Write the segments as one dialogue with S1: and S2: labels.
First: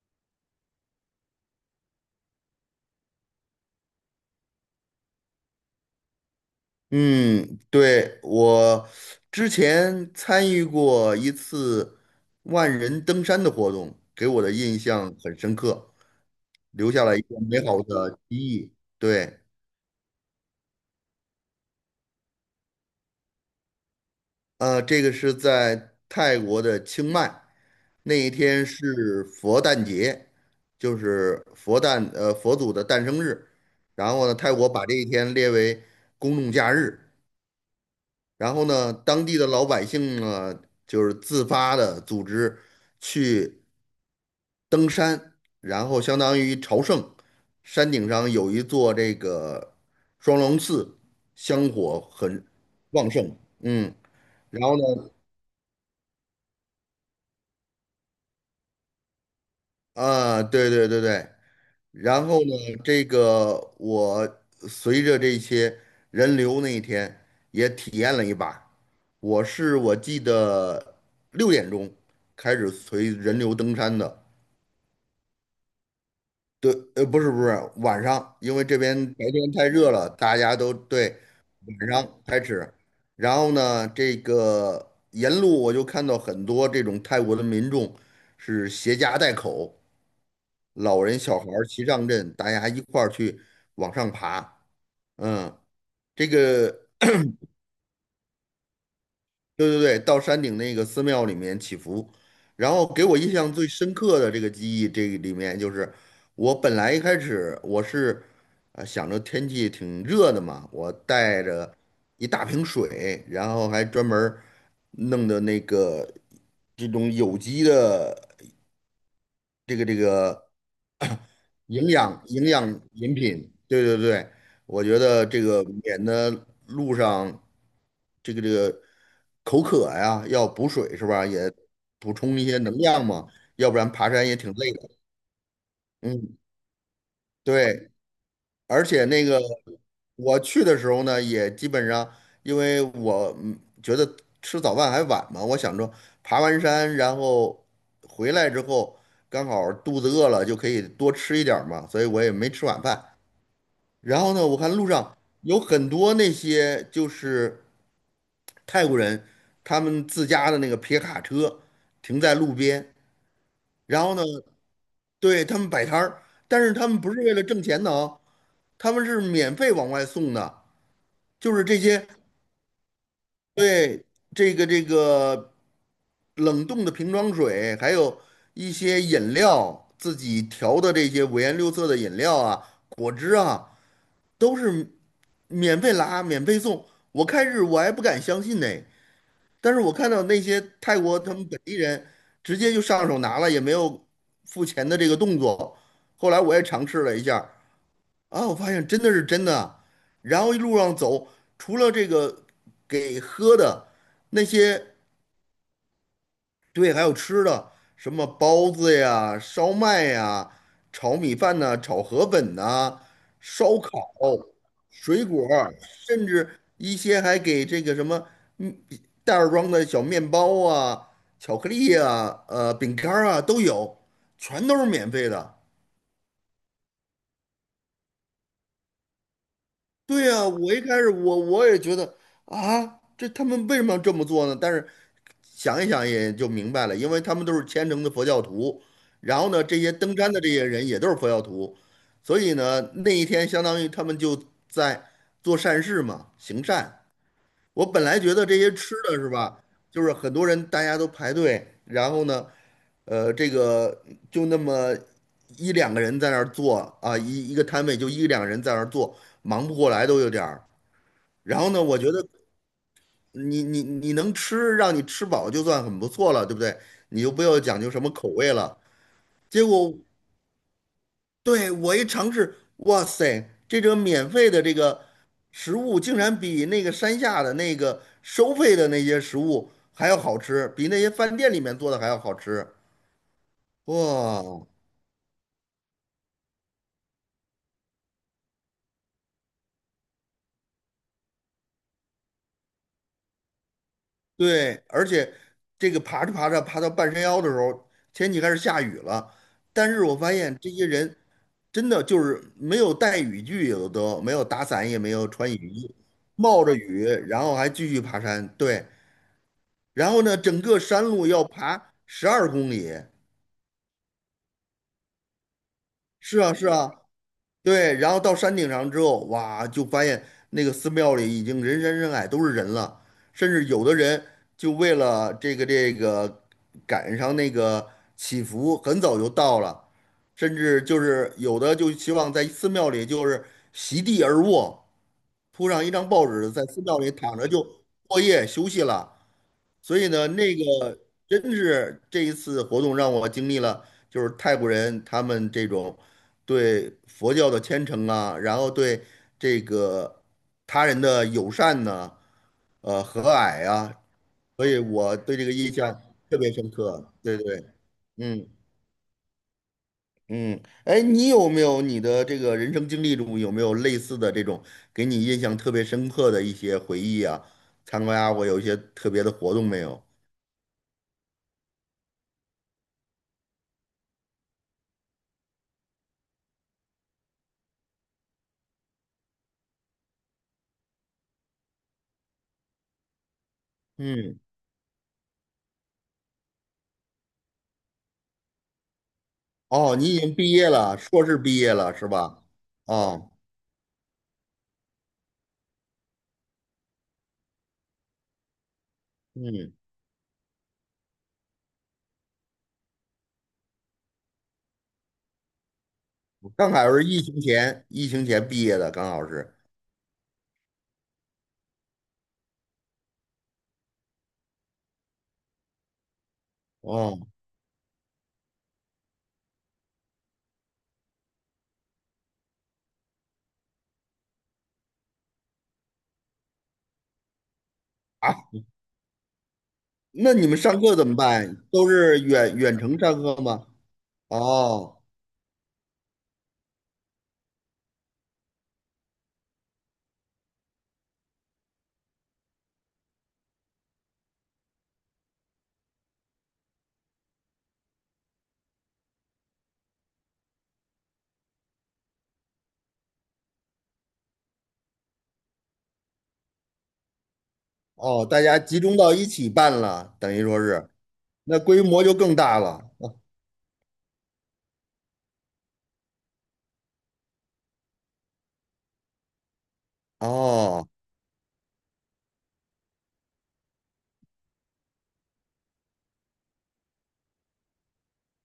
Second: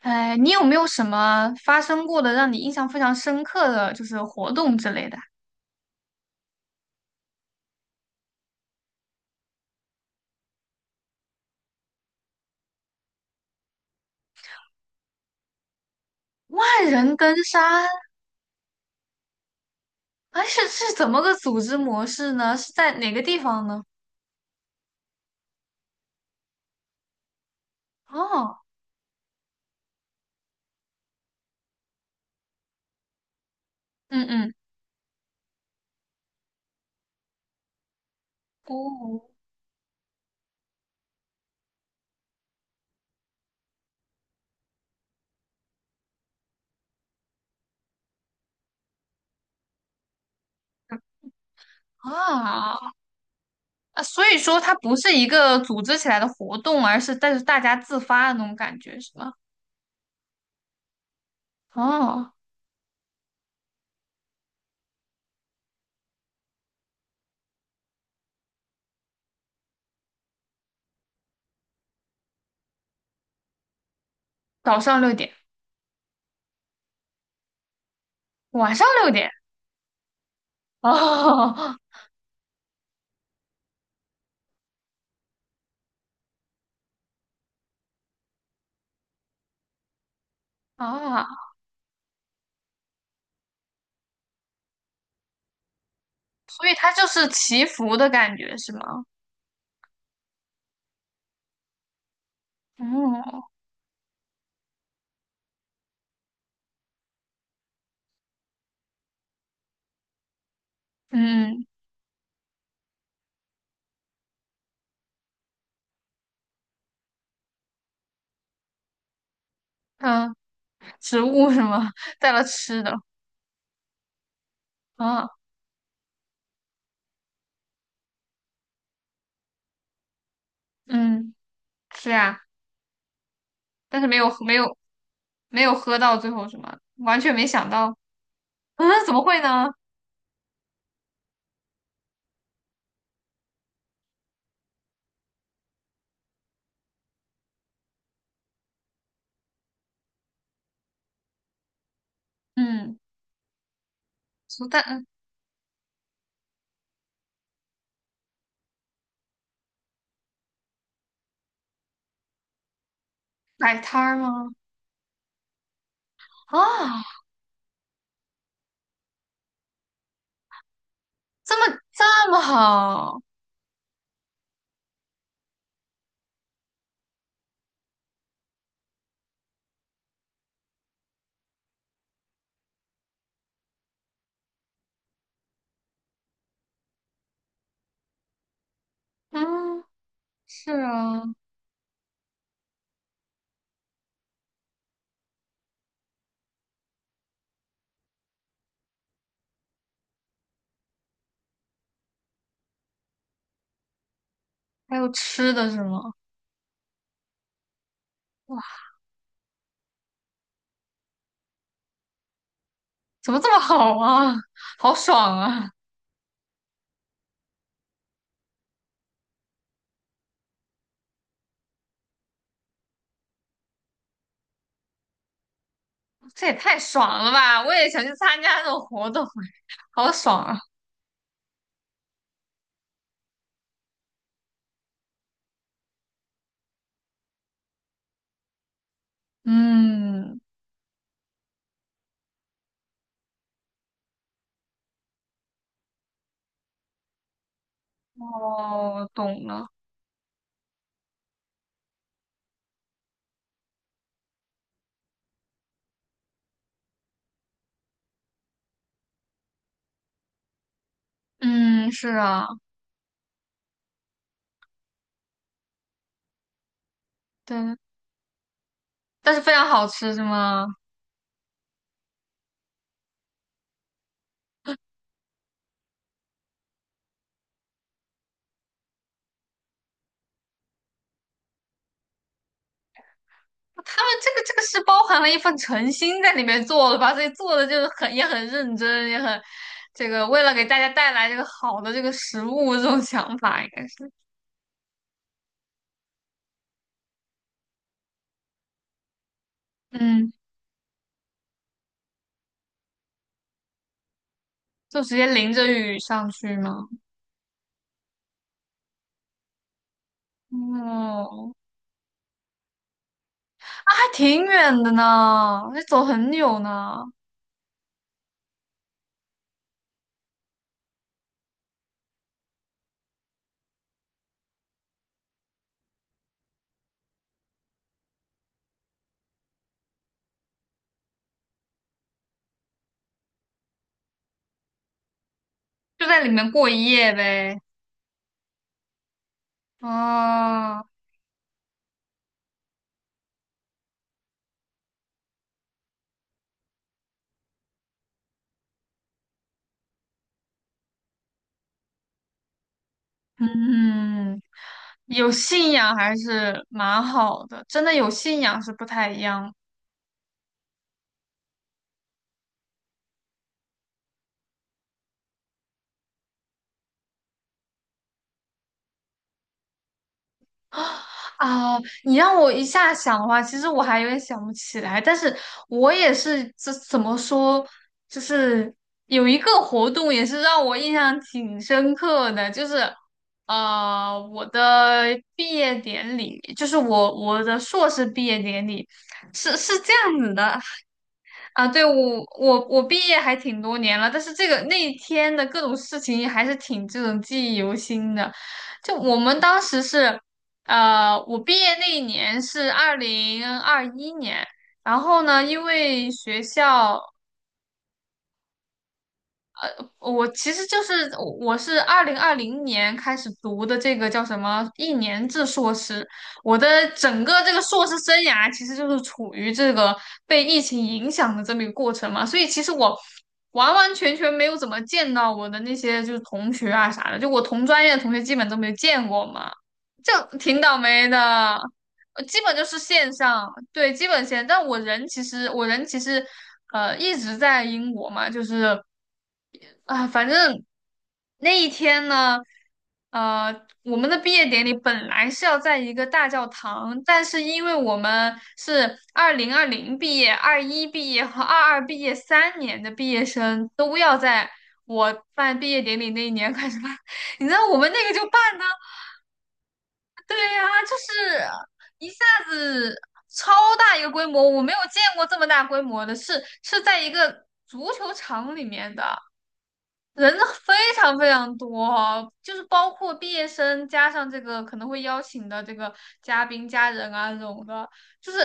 S1: 哎，你有没有什么发生过的让你印象非常深刻的，就是活动之类的啊？
S2: 嗯，对，我之前参与过一次万人登山的活动，给我的印象很深刻，
S1: 万
S2: 留下
S1: 人
S2: 了一
S1: 登
S2: 个美好
S1: 山。
S2: 的记忆。对，
S1: 哎，是怎么个组织模式呢？是在哪个地方呢？
S2: 这个是在泰国的清迈，那一
S1: 哦。
S2: 天是佛诞节，就是佛诞，佛祖的诞生日。然
S1: 嗯
S2: 后呢，泰
S1: 嗯。
S2: 国把这一天列为公众假日，然后呢，
S1: 哦
S2: 当地的老百姓呢，就是自发的组织去，然后相当于朝圣，山顶上有一座这个双龙寺，香火很
S1: 啊。
S2: 旺盛，
S1: 啊，所以说
S2: 然
S1: 它
S2: 后
S1: 不
S2: 呢，
S1: 是一个组织起来的活动，但是大家自发的那种感觉，是吗？
S2: 啊，对对对对，然
S1: 哦。
S2: 后呢，这个我随着这些人流那一天也体验了一把，我记得6点钟开始随人流登山的。
S1: 早上六点，
S2: 对，不是不是，晚上，因为
S1: 晚
S2: 这
S1: 上
S2: 边
S1: 六
S2: 白
S1: 点。
S2: 天太热了，大家都对
S1: 哦
S2: 晚上开始。然后呢，这个沿路我就看到很多这种泰国的民众是携家带口，老人小
S1: 哦。
S2: 孩儿齐上阵，大家一块儿去往上爬。嗯，这
S1: 所以
S2: 个
S1: 它就是祈福的感觉，是吗？
S2: 对对对，到山顶那个寺庙里面祈福，然后给我印
S1: 哦。
S2: 象最深刻的这个记忆，这个里面就是我本来一开始我是啊想着天气挺热的嘛，我带
S1: 嗯
S2: 着一大瓶水，然后还专门儿弄的那个这种有机的这个这
S1: 嗯。
S2: 个。
S1: 植物什么
S2: 营养
S1: 带了
S2: 营养
S1: 吃的
S2: 饮品，对对对，我觉得
S1: 啊。
S2: 这个免得路上这个这个口渴呀，要补水是吧？
S1: 嗯，
S2: 也
S1: 是
S2: 补充
S1: 啊。
S2: 一些能量嘛，要不然
S1: 但是
S2: 爬
S1: 没
S2: 山
S1: 有
S2: 也挺
S1: 没
S2: 累
S1: 有
S2: 的。
S1: 没有喝到最
S2: 嗯，
S1: 后什么，完全没想
S2: 对，
S1: 到。
S2: 而
S1: 嗯，
S2: 且
S1: 怎么
S2: 那个
S1: 会呢？
S2: 我去的时候呢，也基本上因为我觉得吃早饭还晚嘛，我想着爬完山然后回来之后刚好肚子饿了就可以多吃一点儿嘛，所以我也没吃晚
S1: 嗯。
S2: 饭。然后呢，我
S1: 什么
S2: 看路
S1: 蛋
S2: 上有很多那些就是泰国人，他们自家的那个皮卡车停在路边，
S1: 摆摊
S2: 然后
S1: 儿
S2: 呢，
S1: 吗？
S2: 对他们摆摊儿，但是他们不
S1: 啊，
S2: 是为了挣钱的啊，他们是免费往外送的，就是
S1: 这么
S2: 这些，
S1: 这么好。
S2: 对，这个冷冻的瓶装水，还有一些饮料，自己调的这些五颜六色的饮料啊、果汁啊，都是免费拿，免费送。我开始我还不敢相信呢，但是
S1: 嗯，
S2: 我看到那些
S1: 是
S2: 泰国他
S1: 啊。
S2: 们本地人直接就上手拿了，也没有付钱的这个动作。后来我也尝试了一下，啊，我发现真的是真的啊。然后一路上走，除了这个给喝的那些
S1: 还有吃的是吗？
S2: 对，还有吃的，什么
S1: 哇，
S2: 包子呀、烧麦呀、炒米饭呐、炒河粉呐、
S1: 怎么这么
S2: 烧烤、
S1: 好啊？好
S2: 水
S1: 爽
S2: 果
S1: 啊！
S2: 儿甚至一些还给这个什么嗯袋儿装的小面包啊、巧克力啊、饼干儿啊都有，全都是免费的。
S1: 这也太爽了吧！我也想去参加这种活动，好
S2: 对
S1: 爽
S2: 呀，
S1: 啊！
S2: 我一开始我也觉得啊，这他们为什么要这么做呢？但是想一想也就明白了，因为他们都是虔诚的佛教徒，然后呢，这些登山
S1: 嗯。
S2: 的这些人也都是佛教徒，所以呢，那一天相当于他们就在做善事嘛，行善。我本来觉得这些吃
S1: 哦，
S2: 的是
S1: 懂
S2: 吧，
S1: 了。
S2: 就是很多人大家都排队，然后呢，呃，这个就那么一两个人在那儿做啊，一个摊位就一两个人在那儿做，忙不过来都有点儿。然后呢，
S1: 嗯，
S2: 我
S1: 是
S2: 觉得
S1: 啊。
S2: 你能吃，让你吃饱就算很不错了，对不对？你就不要
S1: 对，
S2: 讲究什么口味了。
S1: 但是非
S2: 结
S1: 常好
S2: 果，
S1: 吃是吗？
S2: 对，我一尝试，哇塞，这个免费的这个食物竟然比那个山下的那个收费的那些食物还要好吃，比那些饭店里面做的还要好吃。
S1: 他们这个
S2: 哇，
S1: 是包含了一份诚心在里面做的吧，所以做的就是很也很认真，也很这个。为了给大家带来这个好的这个食物这种想法应该是。
S2: 对，而且这个爬着爬着爬到半山腰的时候，天气开始下雨了，但是我
S1: 嗯，
S2: 发现这些人，真的就是没有带雨具，有的都没有打伞，也
S1: 就
S2: 没
S1: 直接
S2: 有穿
S1: 淋着
S2: 雨衣，
S1: 雨上去
S2: 冒着
S1: 吗？
S2: 雨，然后还继续爬山。对，然后呢，整个山路要
S1: 哦，
S2: 爬12公里。
S1: 还挺远的呢，得走很
S2: 是啊，
S1: 久
S2: 是啊，
S1: 呢。
S2: 对。然后到山顶上之后，哇，就发现那个寺庙里已经人山人海，都是人了。甚至有的人就为了这个赶上那个祈福，很早就到了。甚至就是有的就希望在寺庙里就是席地而卧。铺上一
S1: 就
S2: 张
S1: 在
S2: 报
S1: 里面
S2: 纸，在
S1: 过
S2: 寺
S1: 一
S2: 庙里
S1: 夜
S2: 躺着
S1: 呗。
S2: 就过夜休息了。所以呢，那
S1: 哦。
S2: 个真是这一次活动让我经历了，就是泰国人他们这种对佛教的虔诚啊，然后对这个他人的友善呐、和蔼啊，
S1: 嗯，
S2: 所以我
S1: 有
S2: 对这个印
S1: 信
S2: 象
S1: 仰还
S2: 特别
S1: 是
S2: 深
S1: 蛮
S2: 刻。对
S1: 好的，
S2: 对，
S1: 真的有信
S2: 嗯。
S1: 仰是不太一样的。
S2: 嗯，哎，你有没有你的这个人生经历中有没有类似的这种给你印象特别深刻的一些回忆啊？参加过有一些特别的活动没有？
S1: 啊。啊！你让我一下想的话，其实我还有点想不起来，但是我也是。这怎么说，就是有一个活动也是让我印象挺深刻的，就是
S2: 嗯，
S1: 我的毕业典礼，就是我的硕士毕业典礼是这
S2: 哦，你
S1: 样
S2: 已
S1: 子
S2: 经毕
S1: 的。
S2: 业了，硕士毕
S1: 啊，
S2: 业
S1: 对，我
S2: 了是吧？
S1: 我我毕业
S2: 哦，
S1: 还挺多年了，但是这个那一天的各种事情还是挺这种记忆犹新的。就我们当
S2: 嗯，
S1: 时是，我毕业那一年是2021年，然后呢，因为学
S2: 刚好
S1: 校，
S2: 是疫情前，疫情前毕业的，刚好是。
S1: 我其实就是，我是2020年开始读的这个叫什么一年制硕士，我的整
S2: 哦，
S1: 个这个硕士生涯其实就是处于这个被疫情影响的这么一个过程嘛，所以其实我完完全全没有怎么见到我的那些就是同学啊啥的，就我同专业的同学
S2: 啊，
S1: 基本都没见过嘛，
S2: 那
S1: 就
S2: 你们
S1: 挺倒
S2: 上课怎
S1: 霉
S2: 么
S1: 的。
S2: 办？都是
S1: 基本
S2: 远
S1: 就是
S2: 远程
S1: 线
S2: 上课
S1: 上，
S2: 吗？
S1: 对，基本线。但我
S2: 哦，
S1: 人其实，我人其实，一直在英国嘛，就是，啊、反正那一天呢，呃，我们的毕业典礼本来是要在一个大教堂，但是因为我们是二零二零毕业、二一毕业和22毕业3年的毕业生，都要在我办毕业典礼那一年开始办。你知道我们那个就
S2: 哦，大
S1: 办
S2: 家
S1: 呢。
S2: 集中到一起办了，等
S1: 对
S2: 于说
S1: 呀、
S2: 是，
S1: 就是
S2: 那规模
S1: 一
S2: 就
S1: 下
S2: 更大了。
S1: 子超大一个规模，我没有见过这么大规模的，是在一个足球场里面的，人非
S2: 哦。
S1: 常非常多哦，就是包括毕业生，加上这个可能会邀请的这个嘉宾、家人啊这种的，就是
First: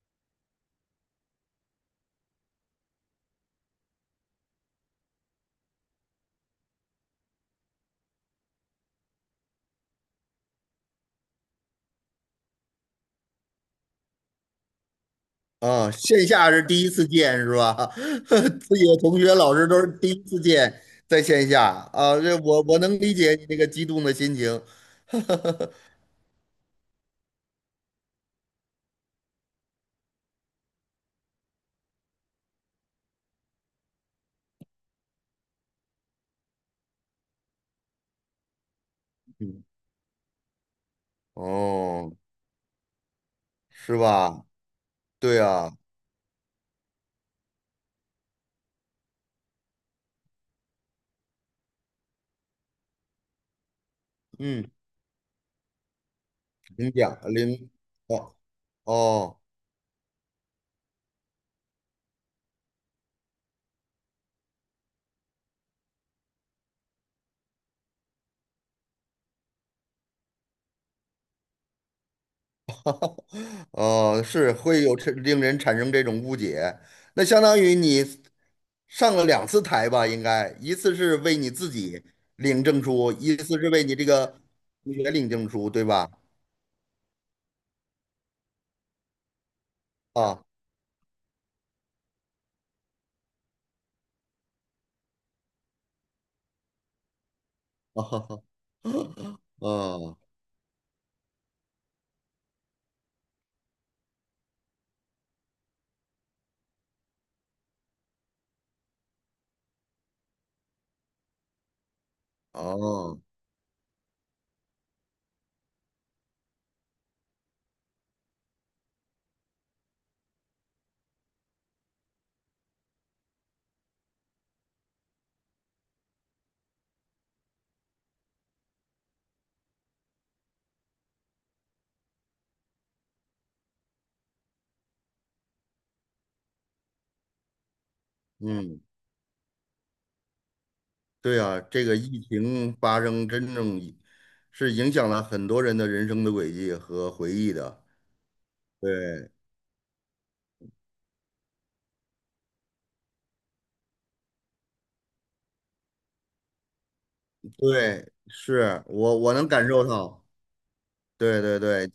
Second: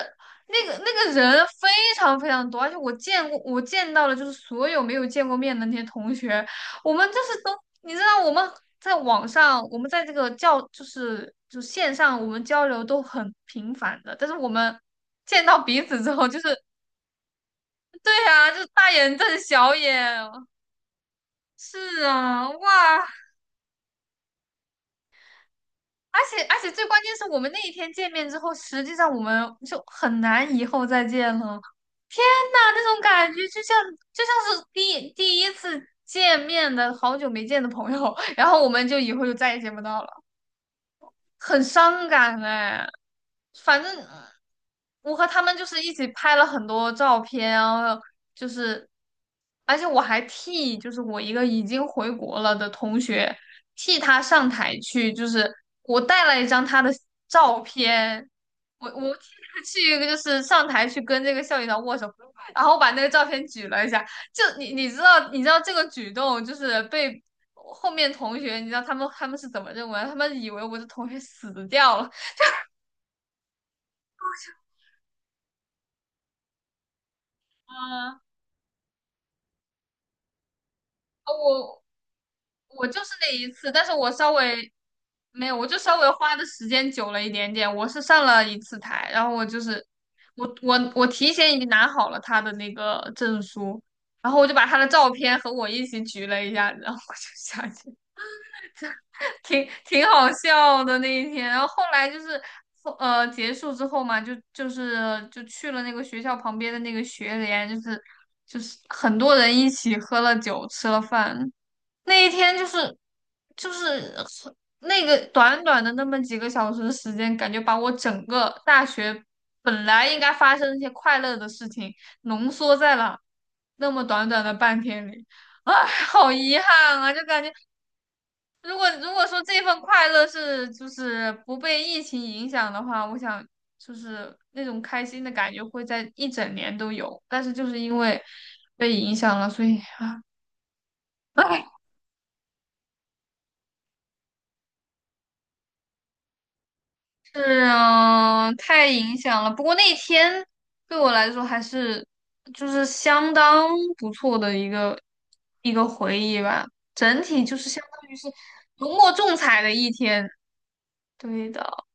S1: 那个人非常非常多。而且我见过，我见到了就是所有没有见过面的那些同学，我们就是都，你知道我们在网上，我们在这个教就是就线上，我们交流都很频繁的，但是我们见到彼
S2: 啊，
S1: 此之后，
S2: 线
S1: 就是，
S2: 下是第一次见是吧？
S1: 对 啊，就是
S2: 自己
S1: 大
S2: 的
S1: 眼
S2: 同学、
S1: 瞪
S2: 老师
S1: 小
S2: 都是第一次
S1: 眼。
S2: 见，在线下
S1: 是
S2: 啊，这
S1: 啊，
S2: 我能
S1: 哇，
S2: 理解你那个激动的心情。
S1: 而且最关键是我们那一天见面之后，实际上我们就很难以后再见了。天呐，那种感觉就像是第一次见面的好久没见的朋友，然后我们就以后就再也
S2: 嗯
S1: 见不到了，很伤
S2: 哦，
S1: 感哎。反
S2: 是
S1: 正
S2: 吧？
S1: 我和
S2: 对
S1: 他们就
S2: 啊，
S1: 是一起拍了很多照片，然后就是，而且我还替就是我一个已经回国了的同学替他上
S2: 嗯，
S1: 台去，就是我带了一张他
S2: 领
S1: 的
S2: 奖
S1: 照
S2: 领
S1: 片，
S2: 哦
S1: 我替
S2: 哦
S1: 他去一个就是上台去跟这个校领导握手，然后把那个照片举了一下，就你知道这个举动就是被，后面同学，你知道他们是怎么认为？他们以为我的同学死掉了。
S2: 哦，是会有这令人产生这种误解。那相当于你
S1: 嗯
S2: 上了两次台吧？应该一次是
S1: 啊
S2: 为你自
S1: 我
S2: 己领证
S1: 我就是
S2: 书，
S1: 那
S2: 一
S1: 一
S2: 次是
S1: 次，
S2: 为
S1: 但是
S2: 你这
S1: 我稍
S2: 个
S1: 微
S2: 同学领
S1: 没
S2: 证
S1: 有，我
S2: 书，
S1: 就
S2: 对
S1: 稍微
S2: 吧？
S1: 花的时间久了一点点。我是上了一次台，然后我就是，
S2: 啊。
S1: 我提前已经拿好了他的那个证书，然后我就把他的照片和我一起举了一下，然后我就下 去。
S2: 啊哈哈，
S1: 挺
S2: 哦
S1: 好笑的那一天。然后后来就是，结束之后嘛，就去了那个学校旁边的那个学联，就是很多人一起喝了酒，吃了饭。那一天就是
S2: 哦，
S1: 就是那个短短的那么几个小时的时间，感觉把我整个大学本来应该发生的一些快乐的事情，浓缩在了那么短短的半天里。哎，好遗憾啊！就感觉如果说这份快乐是就是不被疫情影响的话，我想就是那种开心的感觉会在一整年都有，但是就是因为
S2: 嗯，
S1: 被影响了，所以啊。
S2: 对啊，
S1: 哎。
S2: 这个疫情发生真正影响了很多人的人生的轨迹和回忆
S1: 是
S2: 的。
S1: 啊，太影
S2: 对
S1: 响了。不过那天对我来说还是就是相当不错的一个回忆吧。整体就是相当
S2: 对，
S1: 于是
S2: 是
S1: 浓墨
S2: 我
S1: 重
S2: 能
S1: 彩
S2: 感
S1: 的
S2: 受
S1: 一
S2: 到。
S1: 天。
S2: 对
S1: 对
S2: 对
S1: 的。
S2: 对，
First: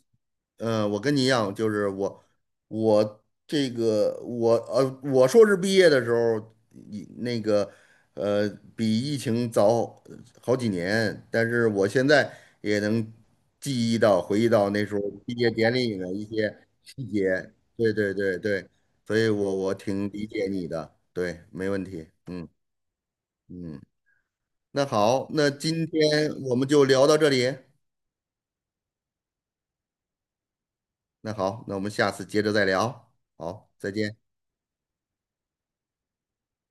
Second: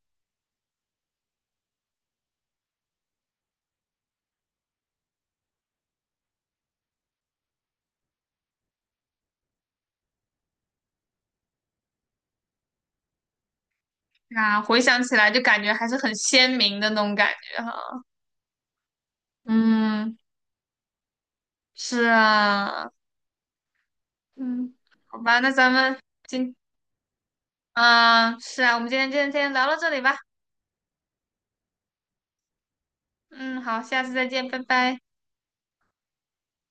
S2: 我跟你一样，就是我，我这个我呃，我硕士毕业的时候，一那个呃，比疫情早好几年，但是我现在也能记忆到、回忆
S1: 那
S2: 到
S1: 回
S2: 那时
S1: 想
S2: 候
S1: 起来
S2: 毕
S1: 就
S2: 业
S1: 感觉
S2: 典
S1: 还是
S2: 礼的
S1: 很
S2: 一
S1: 鲜
S2: 些
S1: 明的那
S2: 细
S1: 种感
S2: 节。
S1: 觉哈。
S2: 对对对对，所以我挺
S1: 嗯，
S2: 理解你的，对，没问
S1: 是
S2: 题。
S1: 啊。
S2: 嗯，
S1: 嗯，
S2: 那
S1: 好
S2: 好，
S1: 吧，
S2: 那
S1: 那咱
S2: 今
S1: 们
S2: 天
S1: 今，
S2: 我们就聊到这里。
S1: 啊，是啊，我们今天聊到这里吧。
S2: 那好，那我们下次接着再聊。
S1: 嗯，
S2: 好，
S1: 好，
S2: 再
S1: 下次
S2: 见。
S1: 再见，拜拜。